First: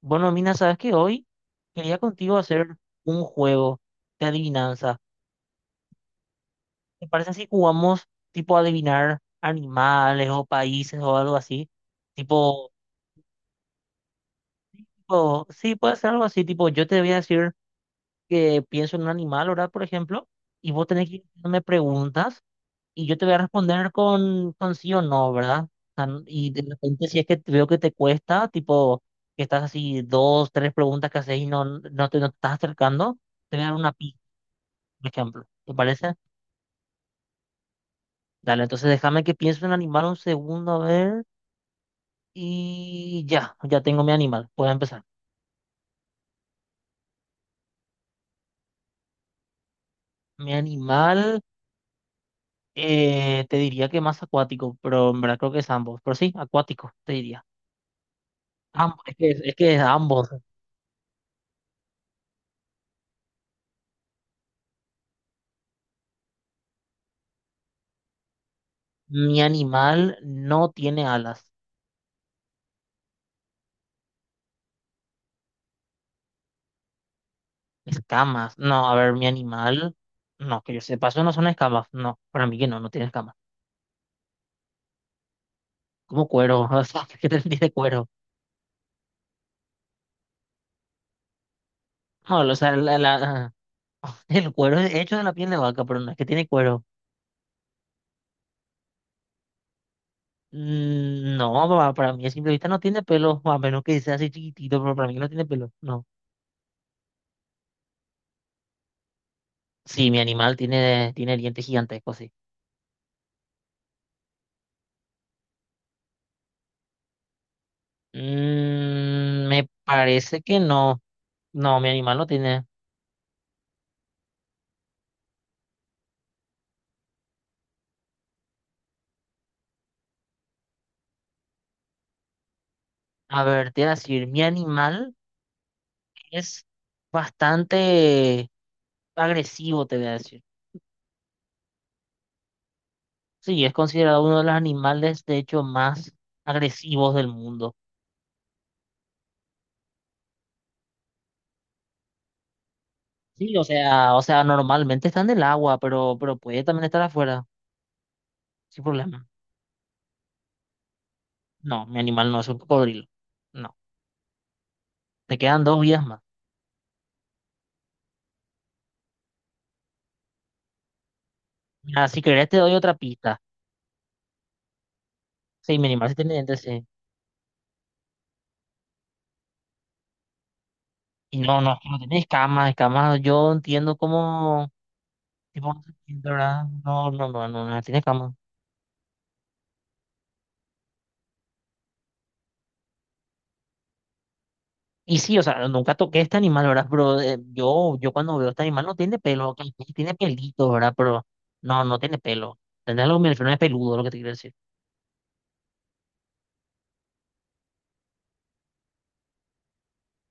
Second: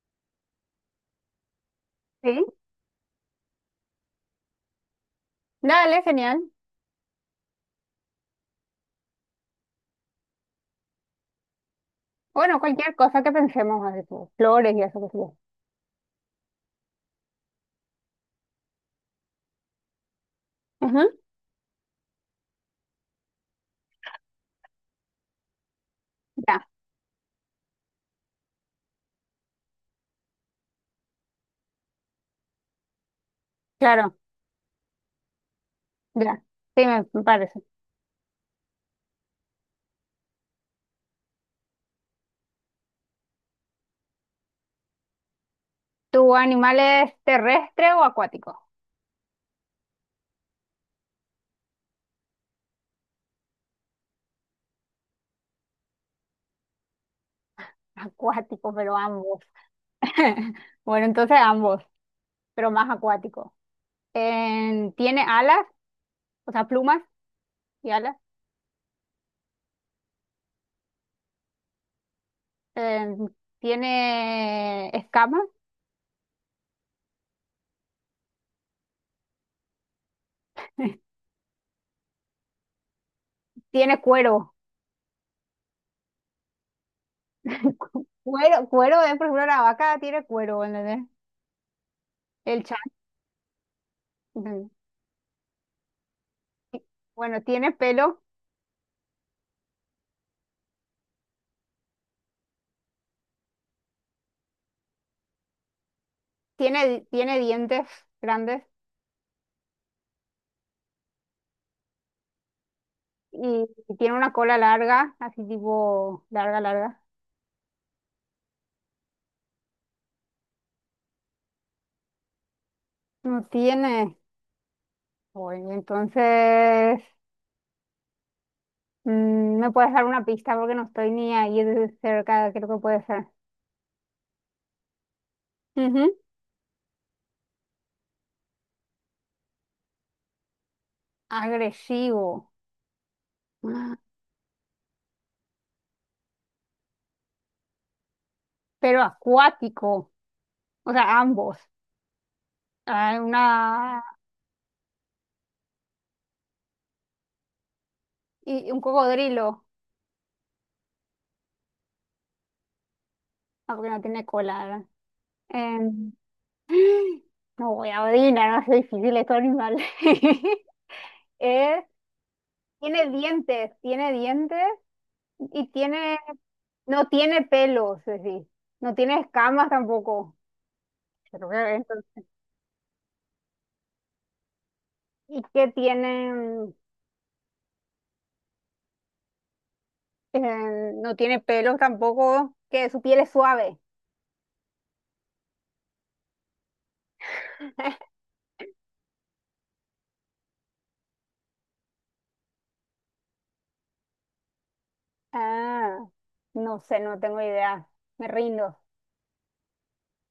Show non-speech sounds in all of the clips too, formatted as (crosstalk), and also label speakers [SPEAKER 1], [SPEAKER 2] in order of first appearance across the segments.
[SPEAKER 1] Bueno, Mina, sabes que hoy quería contigo
[SPEAKER 2] Sí,
[SPEAKER 1] hacer un juego de adivinanza.
[SPEAKER 2] dale, genial.
[SPEAKER 1] ¿Te parece si jugamos tipo adivinar animales o países o algo así?
[SPEAKER 2] Bueno,
[SPEAKER 1] Tipo,
[SPEAKER 2] cualquier cosa que pensemos, así como flores y eso que sea.
[SPEAKER 1] tipo, sí, puede ser algo así, tipo, yo te voy a decir que pienso en un animal, ¿verdad? Por ejemplo, y vos tenés
[SPEAKER 2] Ujú.
[SPEAKER 1] que ir haciéndome preguntas y yo te voy a responder con sí o no, ¿verdad? O sea, y de
[SPEAKER 2] Ya,
[SPEAKER 1] repente si es que veo que te cuesta, tipo, que estás así 2, 3 preguntas que haces y no te estás acercando, te voy a dar una
[SPEAKER 2] claro,
[SPEAKER 1] pista. Por ejemplo. ¿Te parece?
[SPEAKER 2] ya. Sí, me parece.
[SPEAKER 1] Dale, entonces déjame que piense en animal un segundo, a ver. Y ya tengo mi animal. Puedo empezar.
[SPEAKER 2] ¿Tu animal es terrestre o acuático?
[SPEAKER 1] Mi animal, te diría que más acuático, pero en verdad creo que es ambos. Pero sí, acuático, te diría.
[SPEAKER 2] (laughs) Acuático, pero
[SPEAKER 1] Ambos,
[SPEAKER 2] ambos.
[SPEAKER 1] es que es ambos.
[SPEAKER 2] (laughs) Bueno, entonces ambos, pero más acuático. ¿Tiene alas? O sea, plumas y alas.
[SPEAKER 1] Mi animal no tiene alas,
[SPEAKER 2] Em, ¿Tiene escamas?
[SPEAKER 1] escamas. No, a ver, mi animal, no, que yo sepa, eso no son escamas. No, para mí que no, no tiene escamas.
[SPEAKER 2] Tiene cuero.
[SPEAKER 1] Como cuero, (laughs) o sea, ¿qué te de
[SPEAKER 2] (laughs)
[SPEAKER 1] cuero?
[SPEAKER 2] Cuero, cuero, por ejemplo, la vaca tiene cuero, ¿entendés?
[SPEAKER 1] No, o
[SPEAKER 2] El
[SPEAKER 1] sea,
[SPEAKER 2] chat.
[SPEAKER 1] la. (laughs) El cuero es hecho de la piel de vaca, pero no es que tiene cuero.
[SPEAKER 2] Bueno, tiene pelo.
[SPEAKER 1] Mm, no, papá, para mí a simple vista no tiene pelo, (laughs) a menos que sea así chiquitito, pero para mí no tiene pelo. No.
[SPEAKER 2] Tiene dientes grandes,
[SPEAKER 1] Sí, mi animal tiene dientes gigantescos, sí.
[SPEAKER 2] y tiene una cola larga, así tipo larga, larga.
[SPEAKER 1] Mm, me parece que no. No, mi animal no tiene.
[SPEAKER 2] No tiene. Bueno, entonces, ¿me puedes dar una pista? Porque no estoy ni ahí de cerca, creo que puede ser.
[SPEAKER 1] A ver, te voy a decir, mi animal
[SPEAKER 2] Ujú.
[SPEAKER 1] es bastante agresivo, te voy a decir.
[SPEAKER 2] Agresivo.
[SPEAKER 1] Sí, es
[SPEAKER 2] Ah,
[SPEAKER 1] considerado uno de los animales, de hecho, más agresivos del mundo.
[SPEAKER 2] pero acuático, o sea, ambos. Ah, una.
[SPEAKER 1] Sí, o sea, normalmente está en el agua, pero puede también estar afuera,
[SPEAKER 2] ¿Y un
[SPEAKER 1] sin problema.
[SPEAKER 2] cocodrilo?
[SPEAKER 1] No, mi animal no es un cocodrilo. No,
[SPEAKER 2] Ah, porque no tiene cola, ¿verdad?
[SPEAKER 1] te quedan 2 vidas
[SPEAKER 2] Em,
[SPEAKER 1] más.
[SPEAKER 2] (gasps) no voy a odiar, no es difícil estos animales. (laughs) Es.
[SPEAKER 1] Mira, si querés te doy otra
[SPEAKER 2] Tiene
[SPEAKER 1] pista.
[SPEAKER 2] dientes, tiene dientes y
[SPEAKER 1] Sí, mi animal sí
[SPEAKER 2] tiene,
[SPEAKER 1] tiene dientes, sí.
[SPEAKER 2] no tiene pelos, es decir, no tiene escamas tampoco.
[SPEAKER 1] Y
[SPEAKER 2] Pero que
[SPEAKER 1] no, no tiene
[SPEAKER 2] entonces-
[SPEAKER 1] escamas, escamas, yo entiendo cómo,
[SPEAKER 2] y que
[SPEAKER 1] tipo, no entiendo, ¿verdad?
[SPEAKER 2] tiene,
[SPEAKER 1] No, no tiene escamas.
[SPEAKER 2] no tiene pelos tampoco, que su piel es suave.
[SPEAKER 1] Y sí, o sea, nunca toqué este animal, ¿verdad? Pero yo
[SPEAKER 2] (laughs)
[SPEAKER 1] cuando veo este animal no tiene pelo, ok, sí tiene pelitos, ¿verdad? Pero no, no tiene pelo. Tendrá lo que me refiero, no es peludo, lo que te quiero decir.
[SPEAKER 2] Ah, no sé, no tengo idea. Me rindo.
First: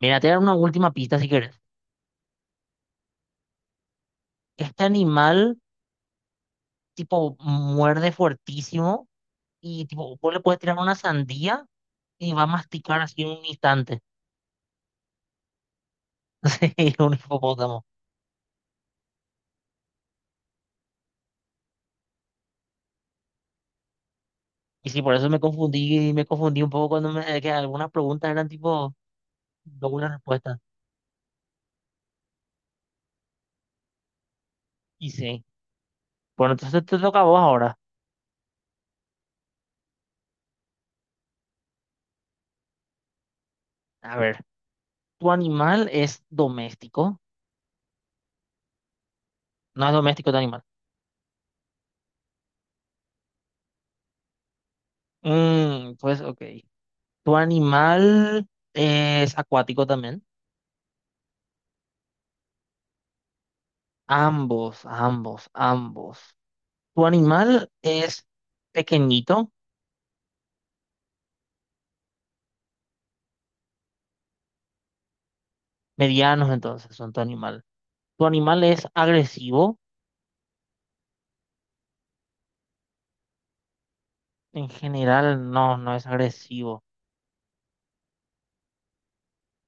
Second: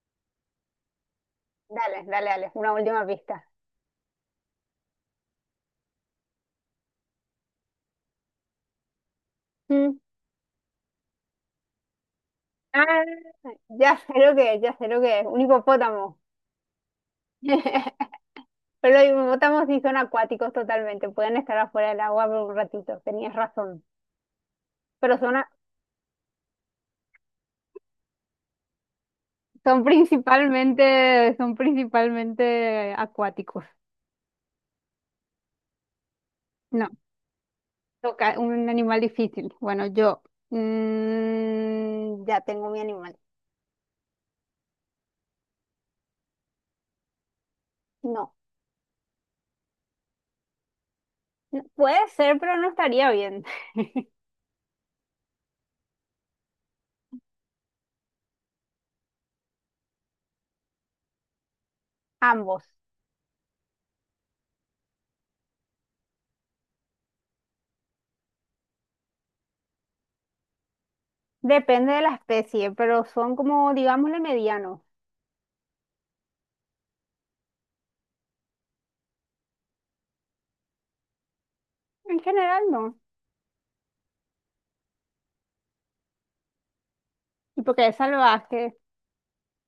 [SPEAKER 1] Mira, te voy a dar una última pista si querés.
[SPEAKER 2] Dale, dale, dale, una última pista.
[SPEAKER 1] Este animal, tipo, muerde fuertísimo y,
[SPEAKER 2] Mm.
[SPEAKER 1] tipo, vos le puedes tirar una sandía y va a masticar
[SPEAKER 2] Ah,
[SPEAKER 1] así en un
[SPEAKER 2] ya
[SPEAKER 1] instante.
[SPEAKER 2] sé lo que es, ya sé lo que es, un hipopótamo.
[SPEAKER 1] (laughs) Sí, un hipopótamo.
[SPEAKER 2] (laughs) Pero los hipopótamos sí son acuáticos totalmente, pueden estar afuera del agua por un ratito, tenías razón.
[SPEAKER 1] Y sí, por
[SPEAKER 2] Pero
[SPEAKER 1] eso
[SPEAKER 2] son, a-
[SPEAKER 1] me confundí un poco cuando me, que algunas preguntas eran tipo
[SPEAKER 2] son
[SPEAKER 1] doble respuesta.
[SPEAKER 2] principalmente, son principalmente acuáticos.
[SPEAKER 1] Y sí. Bueno, entonces
[SPEAKER 2] No,
[SPEAKER 1] te toca a vos ahora.
[SPEAKER 2] toca un animal difícil. Bueno, yo ya tengo mi animal.
[SPEAKER 1] A ver, ¿tu animal es doméstico?
[SPEAKER 2] No,
[SPEAKER 1] No es doméstico tu animal.
[SPEAKER 2] no, puede ser, pero no estaría bien. (laughs)
[SPEAKER 1] Mm, pues, ok. ¿Tu animal es acuático también?
[SPEAKER 2] Ambos.
[SPEAKER 1] Ambos. ¿Tu animal es pequeñito?
[SPEAKER 2] Depende de la especie, pero son como, digámosle, medianos.
[SPEAKER 1] Medianos entonces son tu animal. ¿Tu animal es agresivo?
[SPEAKER 2] En general no.
[SPEAKER 1] En general, no, no es agresivo.
[SPEAKER 2] Y porque es salvaje.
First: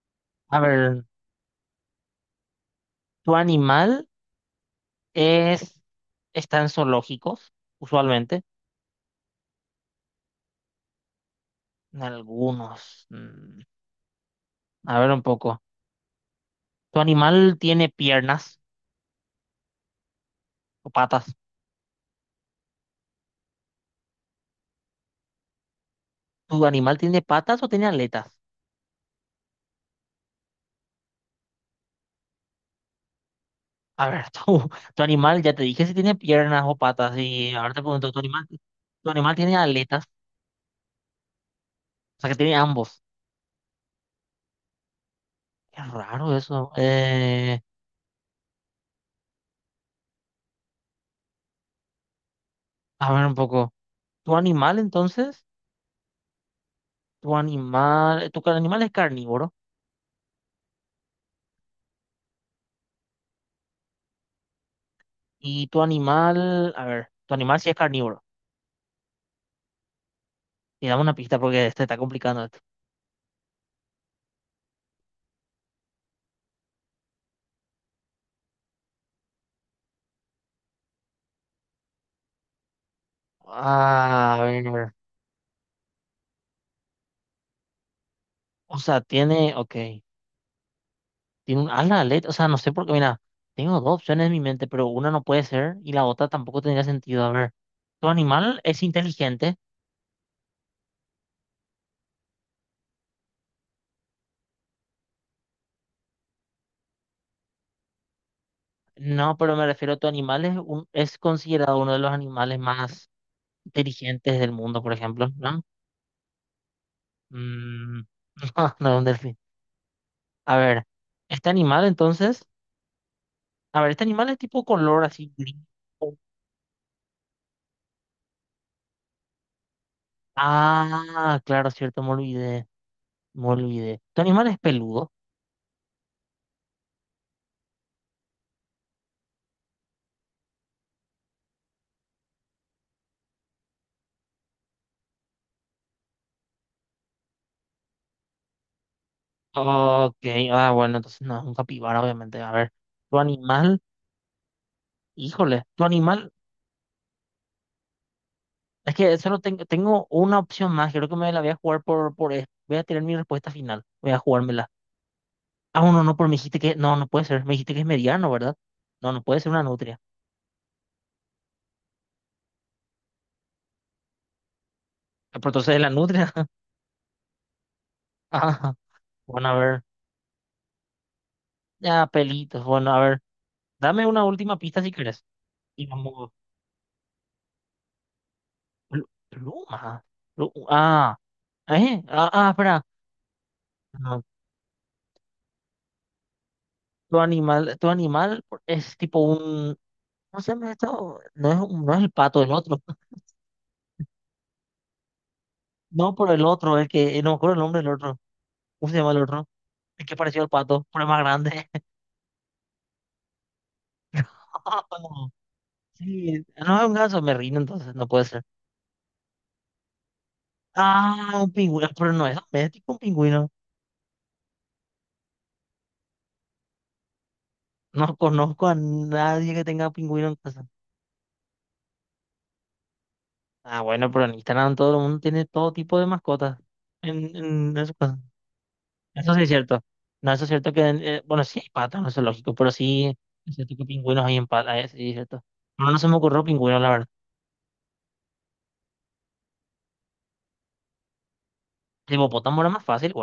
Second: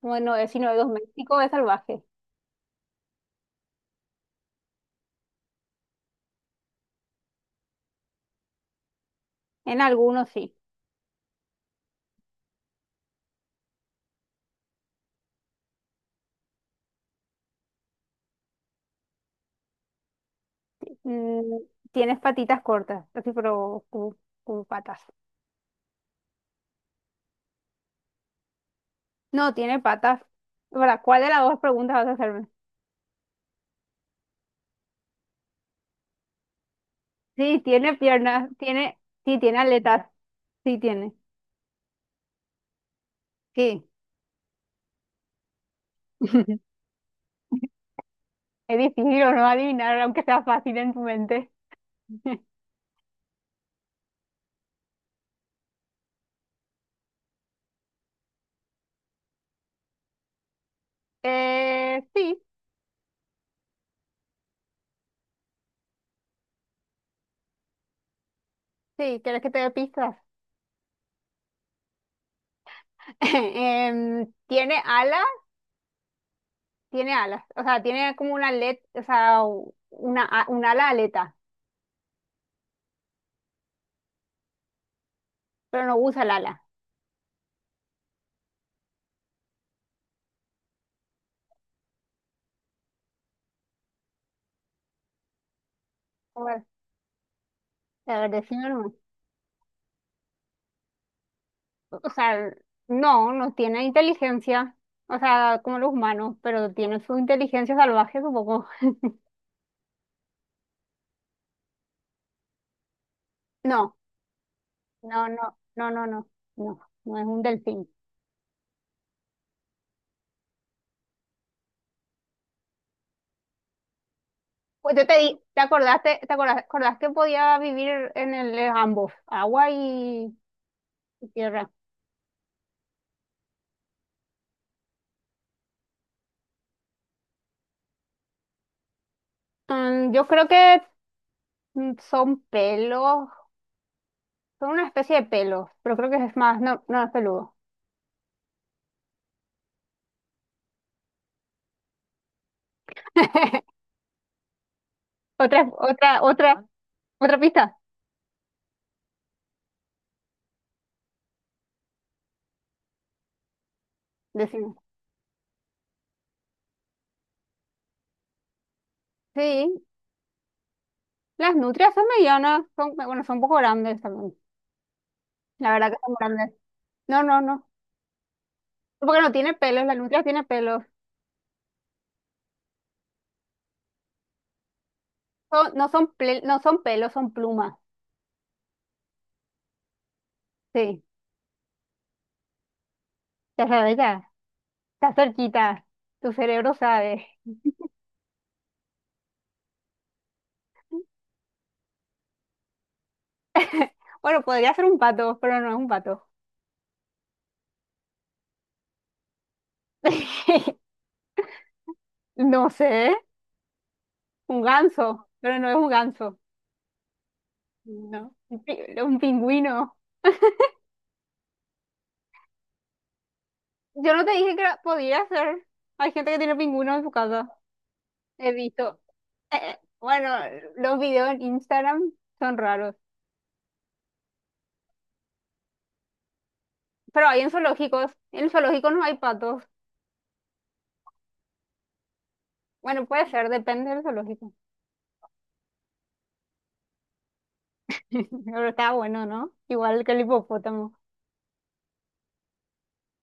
[SPEAKER 2] Bueno, es, si
[SPEAKER 1] A
[SPEAKER 2] no es
[SPEAKER 1] ver,
[SPEAKER 2] doméstico, es salvaje.
[SPEAKER 1] ¿tu animal es, está en zoológicos? Usualmente,
[SPEAKER 2] En algunos sí.
[SPEAKER 1] en algunos. A ver un poco. ¿Tu animal tiene piernas o patas?
[SPEAKER 2] Mm, Tienes patitas cortas, así, pero como patas.
[SPEAKER 1] ¿Tu animal tiene patas o tiene aletas?
[SPEAKER 2] No, tiene patas. ¿Para cuál de las dos preguntas vas a hacerme?
[SPEAKER 1] A ver, (laughs) tu animal, ya te dije si tiene piernas o patas, y
[SPEAKER 2] Sí,
[SPEAKER 1] ahora te
[SPEAKER 2] tiene
[SPEAKER 1] pregunto,
[SPEAKER 2] piernas, tiene,
[SPEAKER 1] ¿tu animal
[SPEAKER 2] sí,
[SPEAKER 1] tiene
[SPEAKER 2] tiene
[SPEAKER 1] aletas?
[SPEAKER 2] aletas, sí tiene.
[SPEAKER 1] O sea, que tiene ambos.
[SPEAKER 2] Sí.
[SPEAKER 1] Qué raro eso.
[SPEAKER 2] (laughs) Es difícil o no adivinar, aunque sea fácil en tu mente. (laughs)
[SPEAKER 1] A ver un poco. ¿Tu animal entonces? ¿Tu animal es carnívoro?
[SPEAKER 2] Sí,
[SPEAKER 1] Y tu animal, a ver, tu animal sí es carnívoro.
[SPEAKER 2] sí, ¿quieres que te dé pistas?
[SPEAKER 1] Y dame una pista porque este está complicando esto.
[SPEAKER 2] (laughs) Tiene alas, tiene alas, o sea, tiene como una aleta, o sea, un ala aleta,
[SPEAKER 1] Ah, a ver.
[SPEAKER 2] pero no usa el ala.
[SPEAKER 1] O sea, tiene, ok. Tiene un ala de aleta. O sea, no sé por qué, mira, tengo dos opciones en mi mente, pero una no puede ser y la otra
[SPEAKER 2] A
[SPEAKER 1] tampoco
[SPEAKER 2] ver,
[SPEAKER 1] tendría sentido. A ver, ¿tu
[SPEAKER 2] a ver,
[SPEAKER 1] animal es
[SPEAKER 2] decime,
[SPEAKER 1] inteligente?
[SPEAKER 2] o sea, no, no tiene inteligencia, o sea, como los humanos, pero tiene su inteligencia salvaje, supongo.
[SPEAKER 1] No, pero me refiero a tu animal es, es considerado uno de los animales más
[SPEAKER 2] (laughs)
[SPEAKER 1] inteligentes del mundo, por
[SPEAKER 2] No,
[SPEAKER 1] ejemplo,
[SPEAKER 2] no,
[SPEAKER 1] ¿no?
[SPEAKER 2] no, no, no, no, no, no es un delfín.
[SPEAKER 1] Mm, (laughs) no, no, un delfín. A ver, este animal entonces, a ver, este animal es tipo
[SPEAKER 2] Pues
[SPEAKER 1] color
[SPEAKER 2] yo te
[SPEAKER 1] así
[SPEAKER 2] di,
[SPEAKER 1] gris.
[SPEAKER 2] ¿te acordaste, te acorda- acordás, que podía vivir en el en ambos, agua y
[SPEAKER 1] Ah, claro,
[SPEAKER 2] tierra?
[SPEAKER 1] cierto, me olvidé, me olvidé. ¿Tu animal es peludo?
[SPEAKER 2] Yo creo que son pelos, son una especie de pelos, pero creo que es más, no, no es peludo.
[SPEAKER 1] Ok, ah, bueno, entonces no, es un capibara, obviamente. A ver, tu animal,
[SPEAKER 2] (laughs)
[SPEAKER 1] híjole,
[SPEAKER 2] Otra,
[SPEAKER 1] tu
[SPEAKER 2] otra,
[SPEAKER 1] animal,
[SPEAKER 2] otra, otra pista,
[SPEAKER 1] es que solo tengo una opción más, creo que me la voy a jugar por. Voy a tener mi respuesta final, voy a jugármela.
[SPEAKER 2] decimos.
[SPEAKER 1] Ah, no, pero me dijiste que. No, no puede ser. Me dijiste que es mediano, ¿verdad? No, no puede ser una
[SPEAKER 2] Sí,
[SPEAKER 1] nutria.
[SPEAKER 2] las nutrias son medianas, son, bueno, son un poco grandes también.
[SPEAKER 1] Ah, pero
[SPEAKER 2] La
[SPEAKER 1] entonces es
[SPEAKER 2] verdad
[SPEAKER 1] la
[SPEAKER 2] que son
[SPEAKER 1] nutria.
[SPEAKER 2] grandes.
[SPEAKER 1] (laughs)
[SPEAKER 2] No, no, no.
[SPEAKER 1] Ah,
[SPEAKER 2] Porque no
[SPEAKER 1] bueno,
[SPEAKER 2] tiene
[SPEAKER 1] a ver.
[SPEAKER 2] pelos, la nutria tiene pelos.
[SPEAKER 1] Ya, pelitos. Bueno, a ver. Dame una última pista si quieres.
[SPEAKER 2] Son-
[SPEAKER 1] Y
[SPEAKER 2] no son
[SPEAKER 1] vamos.
[SPEAKER 2] ple- no son pelos, son plumas.
[SPEAKER 1] Pluma.
[SPEAKER 2] Sí,
[SPEAKER 1] Ah, ¿eh? Ah, espera.
[SPEAKER 2] ya sabes,
[SPEAKER 1] No,
[SPEAKER 2] ya. Está cerquita. Tu cerebro
[SPEAKER 1] tu
[SPEAKER 2] sabe.
[SPEAKER 1] animal, tu animal es tipo un. No sé, esto no es, no es el pato, el otro.
[SPEAKER 2] (laughs) Bueno, podría ser un pato, pero no es un
[SPEAKER 1] No,
[SPEAKER 2] pato.
[SPEAKER 1] pero el otro, el que. No me acuerdo el nombre del otro. ¿Cómo se llama el otro? El que pareció al pato,
[SPEAKER 2] (laughs)
[SPEAKER 1] pero es más grande.
[SPEAKER 2] No sé, un
[SPEAKER 1] (laughs)
[SPEAKER 2] ganso,
[SPEAKER 1] No,
[SPEAKER 2] pero no es un ganso.
[SPEAKER 1] sí, no es un ganso, me rindo entonces, no
[SPEAKER 2] No,
[SPEAKER 1] puede ser.
[SPEAKER 2] un pingüino.
[SPEAKER 1] Ah, un pingüino, pero no es doméstico un pingüino.
[SPEAKER 2] Yo no te dije que podía ser. Hay gente que tiene pingüinos en su casa.
[SPEAKER 1] No
[SPEAKER 2] He
[SPEAKER 1] conozco a
[SPEAKER 2] visto.
[SPEAKER 1] nadie que tenga pingüino
[SPEAKER 2] Bueno,
[SPEAKER 1] en casa.
[SPEAKER 2] los videos en Instagram son raros,
[SPEAKER 1] Ah, bueno, pero en Instagram todo el mundo tiene todo tipo de mascotas
[SPEAKER 2] pero
[SPEAKER 1] en,
[SPEAKER 2] hay en
[SPEAKER 1] en su
[SPEAKER 2] zoológicos.
[SPEAKER 1] casa.
[SPEAKER 2] En el zoológico no hay
[SPEAKER 1] Eso sí es
[SPEAKER 2] patos.
[SPEAKER 1] cierto. No, eso es cierto que, bueno, sí hay patas, no es lógico, pero
[SPEAKER 2] Bueno,
[SPEAKER 1] sí
[SPEAKER 2] puede ser,
[SPEAKER 1] es cierto que
[SPEAKER 2] depende del
[SPEAKER 1] pingüinos hay en
[SPEAKER 2] zoológico.
[SPEAKER 1] patas, sí es cierto. No, no se me ocurrió pingüino, la verdad.
[SPEAKER 2] (laughs) Pero está bueno, ¿no? Igual que el hipopótamo.
[SPEAKER 1] El hipopótamo era más fácil.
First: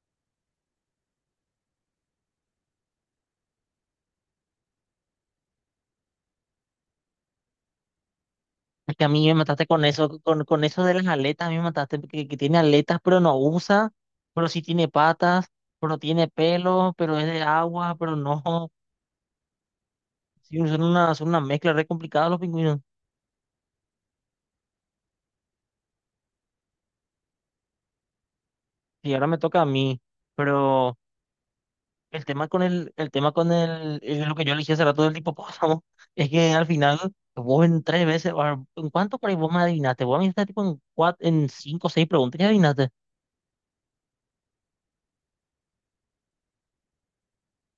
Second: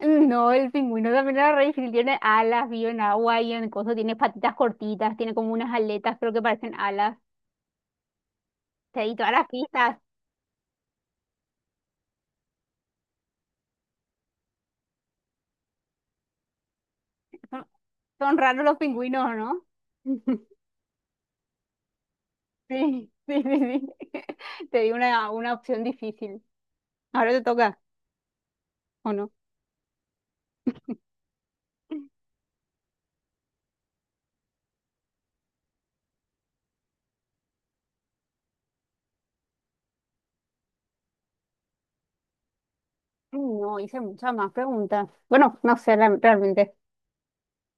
[SPEAKER 2] No, el pingüino también era re difícil. Tiene alas, vive en agua y en cosas. Tiene patitas cortitas, tiene como unas aletas, creo que parecen alas.
[SPEAKER 1] Es
[SPEAKER 2] Sí,
[SPEAKER 1] que a
[SPEAKER 2] y
[SPEAKER 1] mí
[SPEAKER 2] todas
[SPEAKER 1] me
[SPEAKER 2] las
[SPEAKER 1] mataste con
[SPEAKER 2] pistas.
[SPEAKER 1] eso, con eso de las aletas, a mí me mataste que tiene aletas, pero no usa, pero sí tiene patas, pero tiene pelo, pero es de
[SPEAKER 2] Son,
[SPEAKER 1] agua, pero
[SPEAKER 2] son raros
[SPEAKER 1] no.
[SPEAKER 2] los pingüinos, ¿no? (laughs)
[SPEAKER 1] Sí, son una mezcla re complicada los pingüinos.
[SPEAKER 2] Sí, sí, sí, sí. (laughs) Te di una opción difícil. Ahora te toca, ¿o
[SPEAKER 1] Y ahora
[SPEAKER 2] no?
[SPEAKER 1] me toca a mí. Pero el tema con el, es lo que yo elegí hace rato del hipopótamo, (laughs) es que al final vos en 3 veces, o sea, ¿en cuánto por ahí vos me adivinaste? Vos me adivinaste tipo en 4, en 5 o 6 preguntas y adivinaste.
[SPEAKER 2] No, hice muchas más preguntas. Bueno, no sé realmente.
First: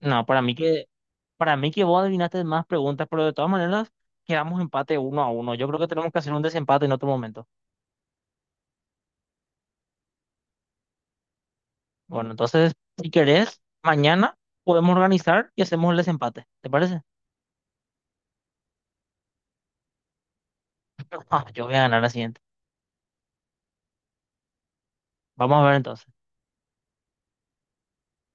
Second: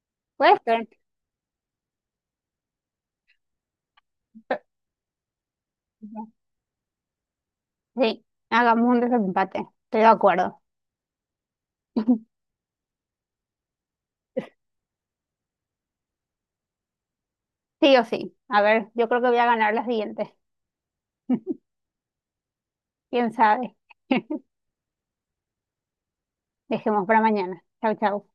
[SPEAKER 1] No, para mí
[SPEAKER 2] Puede
[SPEAKER 1] que.
[SPEAKER 2] ser.
[SPEAKER 1] Para mí que vos adivinaste más preguntas, pero de todas maneras quedamos
[SPEAKER 2] Pe-
[SPEAKER 1] empate 1 a 1. Yo creo que tenemos que hacer un desempate en otro momento.
[SPEAKER 2] Sí, hagamos un desempate. Estoy de acuerdo.
[SPEAKER 1] Bueno, entonces, si querés, mañana podemos organizar y hacemos el desempate. ¿Te parece?
[SPEAKER 2] Sí o sí. A ver, yo creo que voy a ganar las siguientes.
[SPEAKER 1] (laughs) Ah, yo voy a ganar la siguiente.
[SPEAKER 2] ¿Quién sabe? (laughs)
[SPEAKER 1] Vamos a ver entonces.
[SPEAKER 2] Dejemos para mañana. Chau, chau.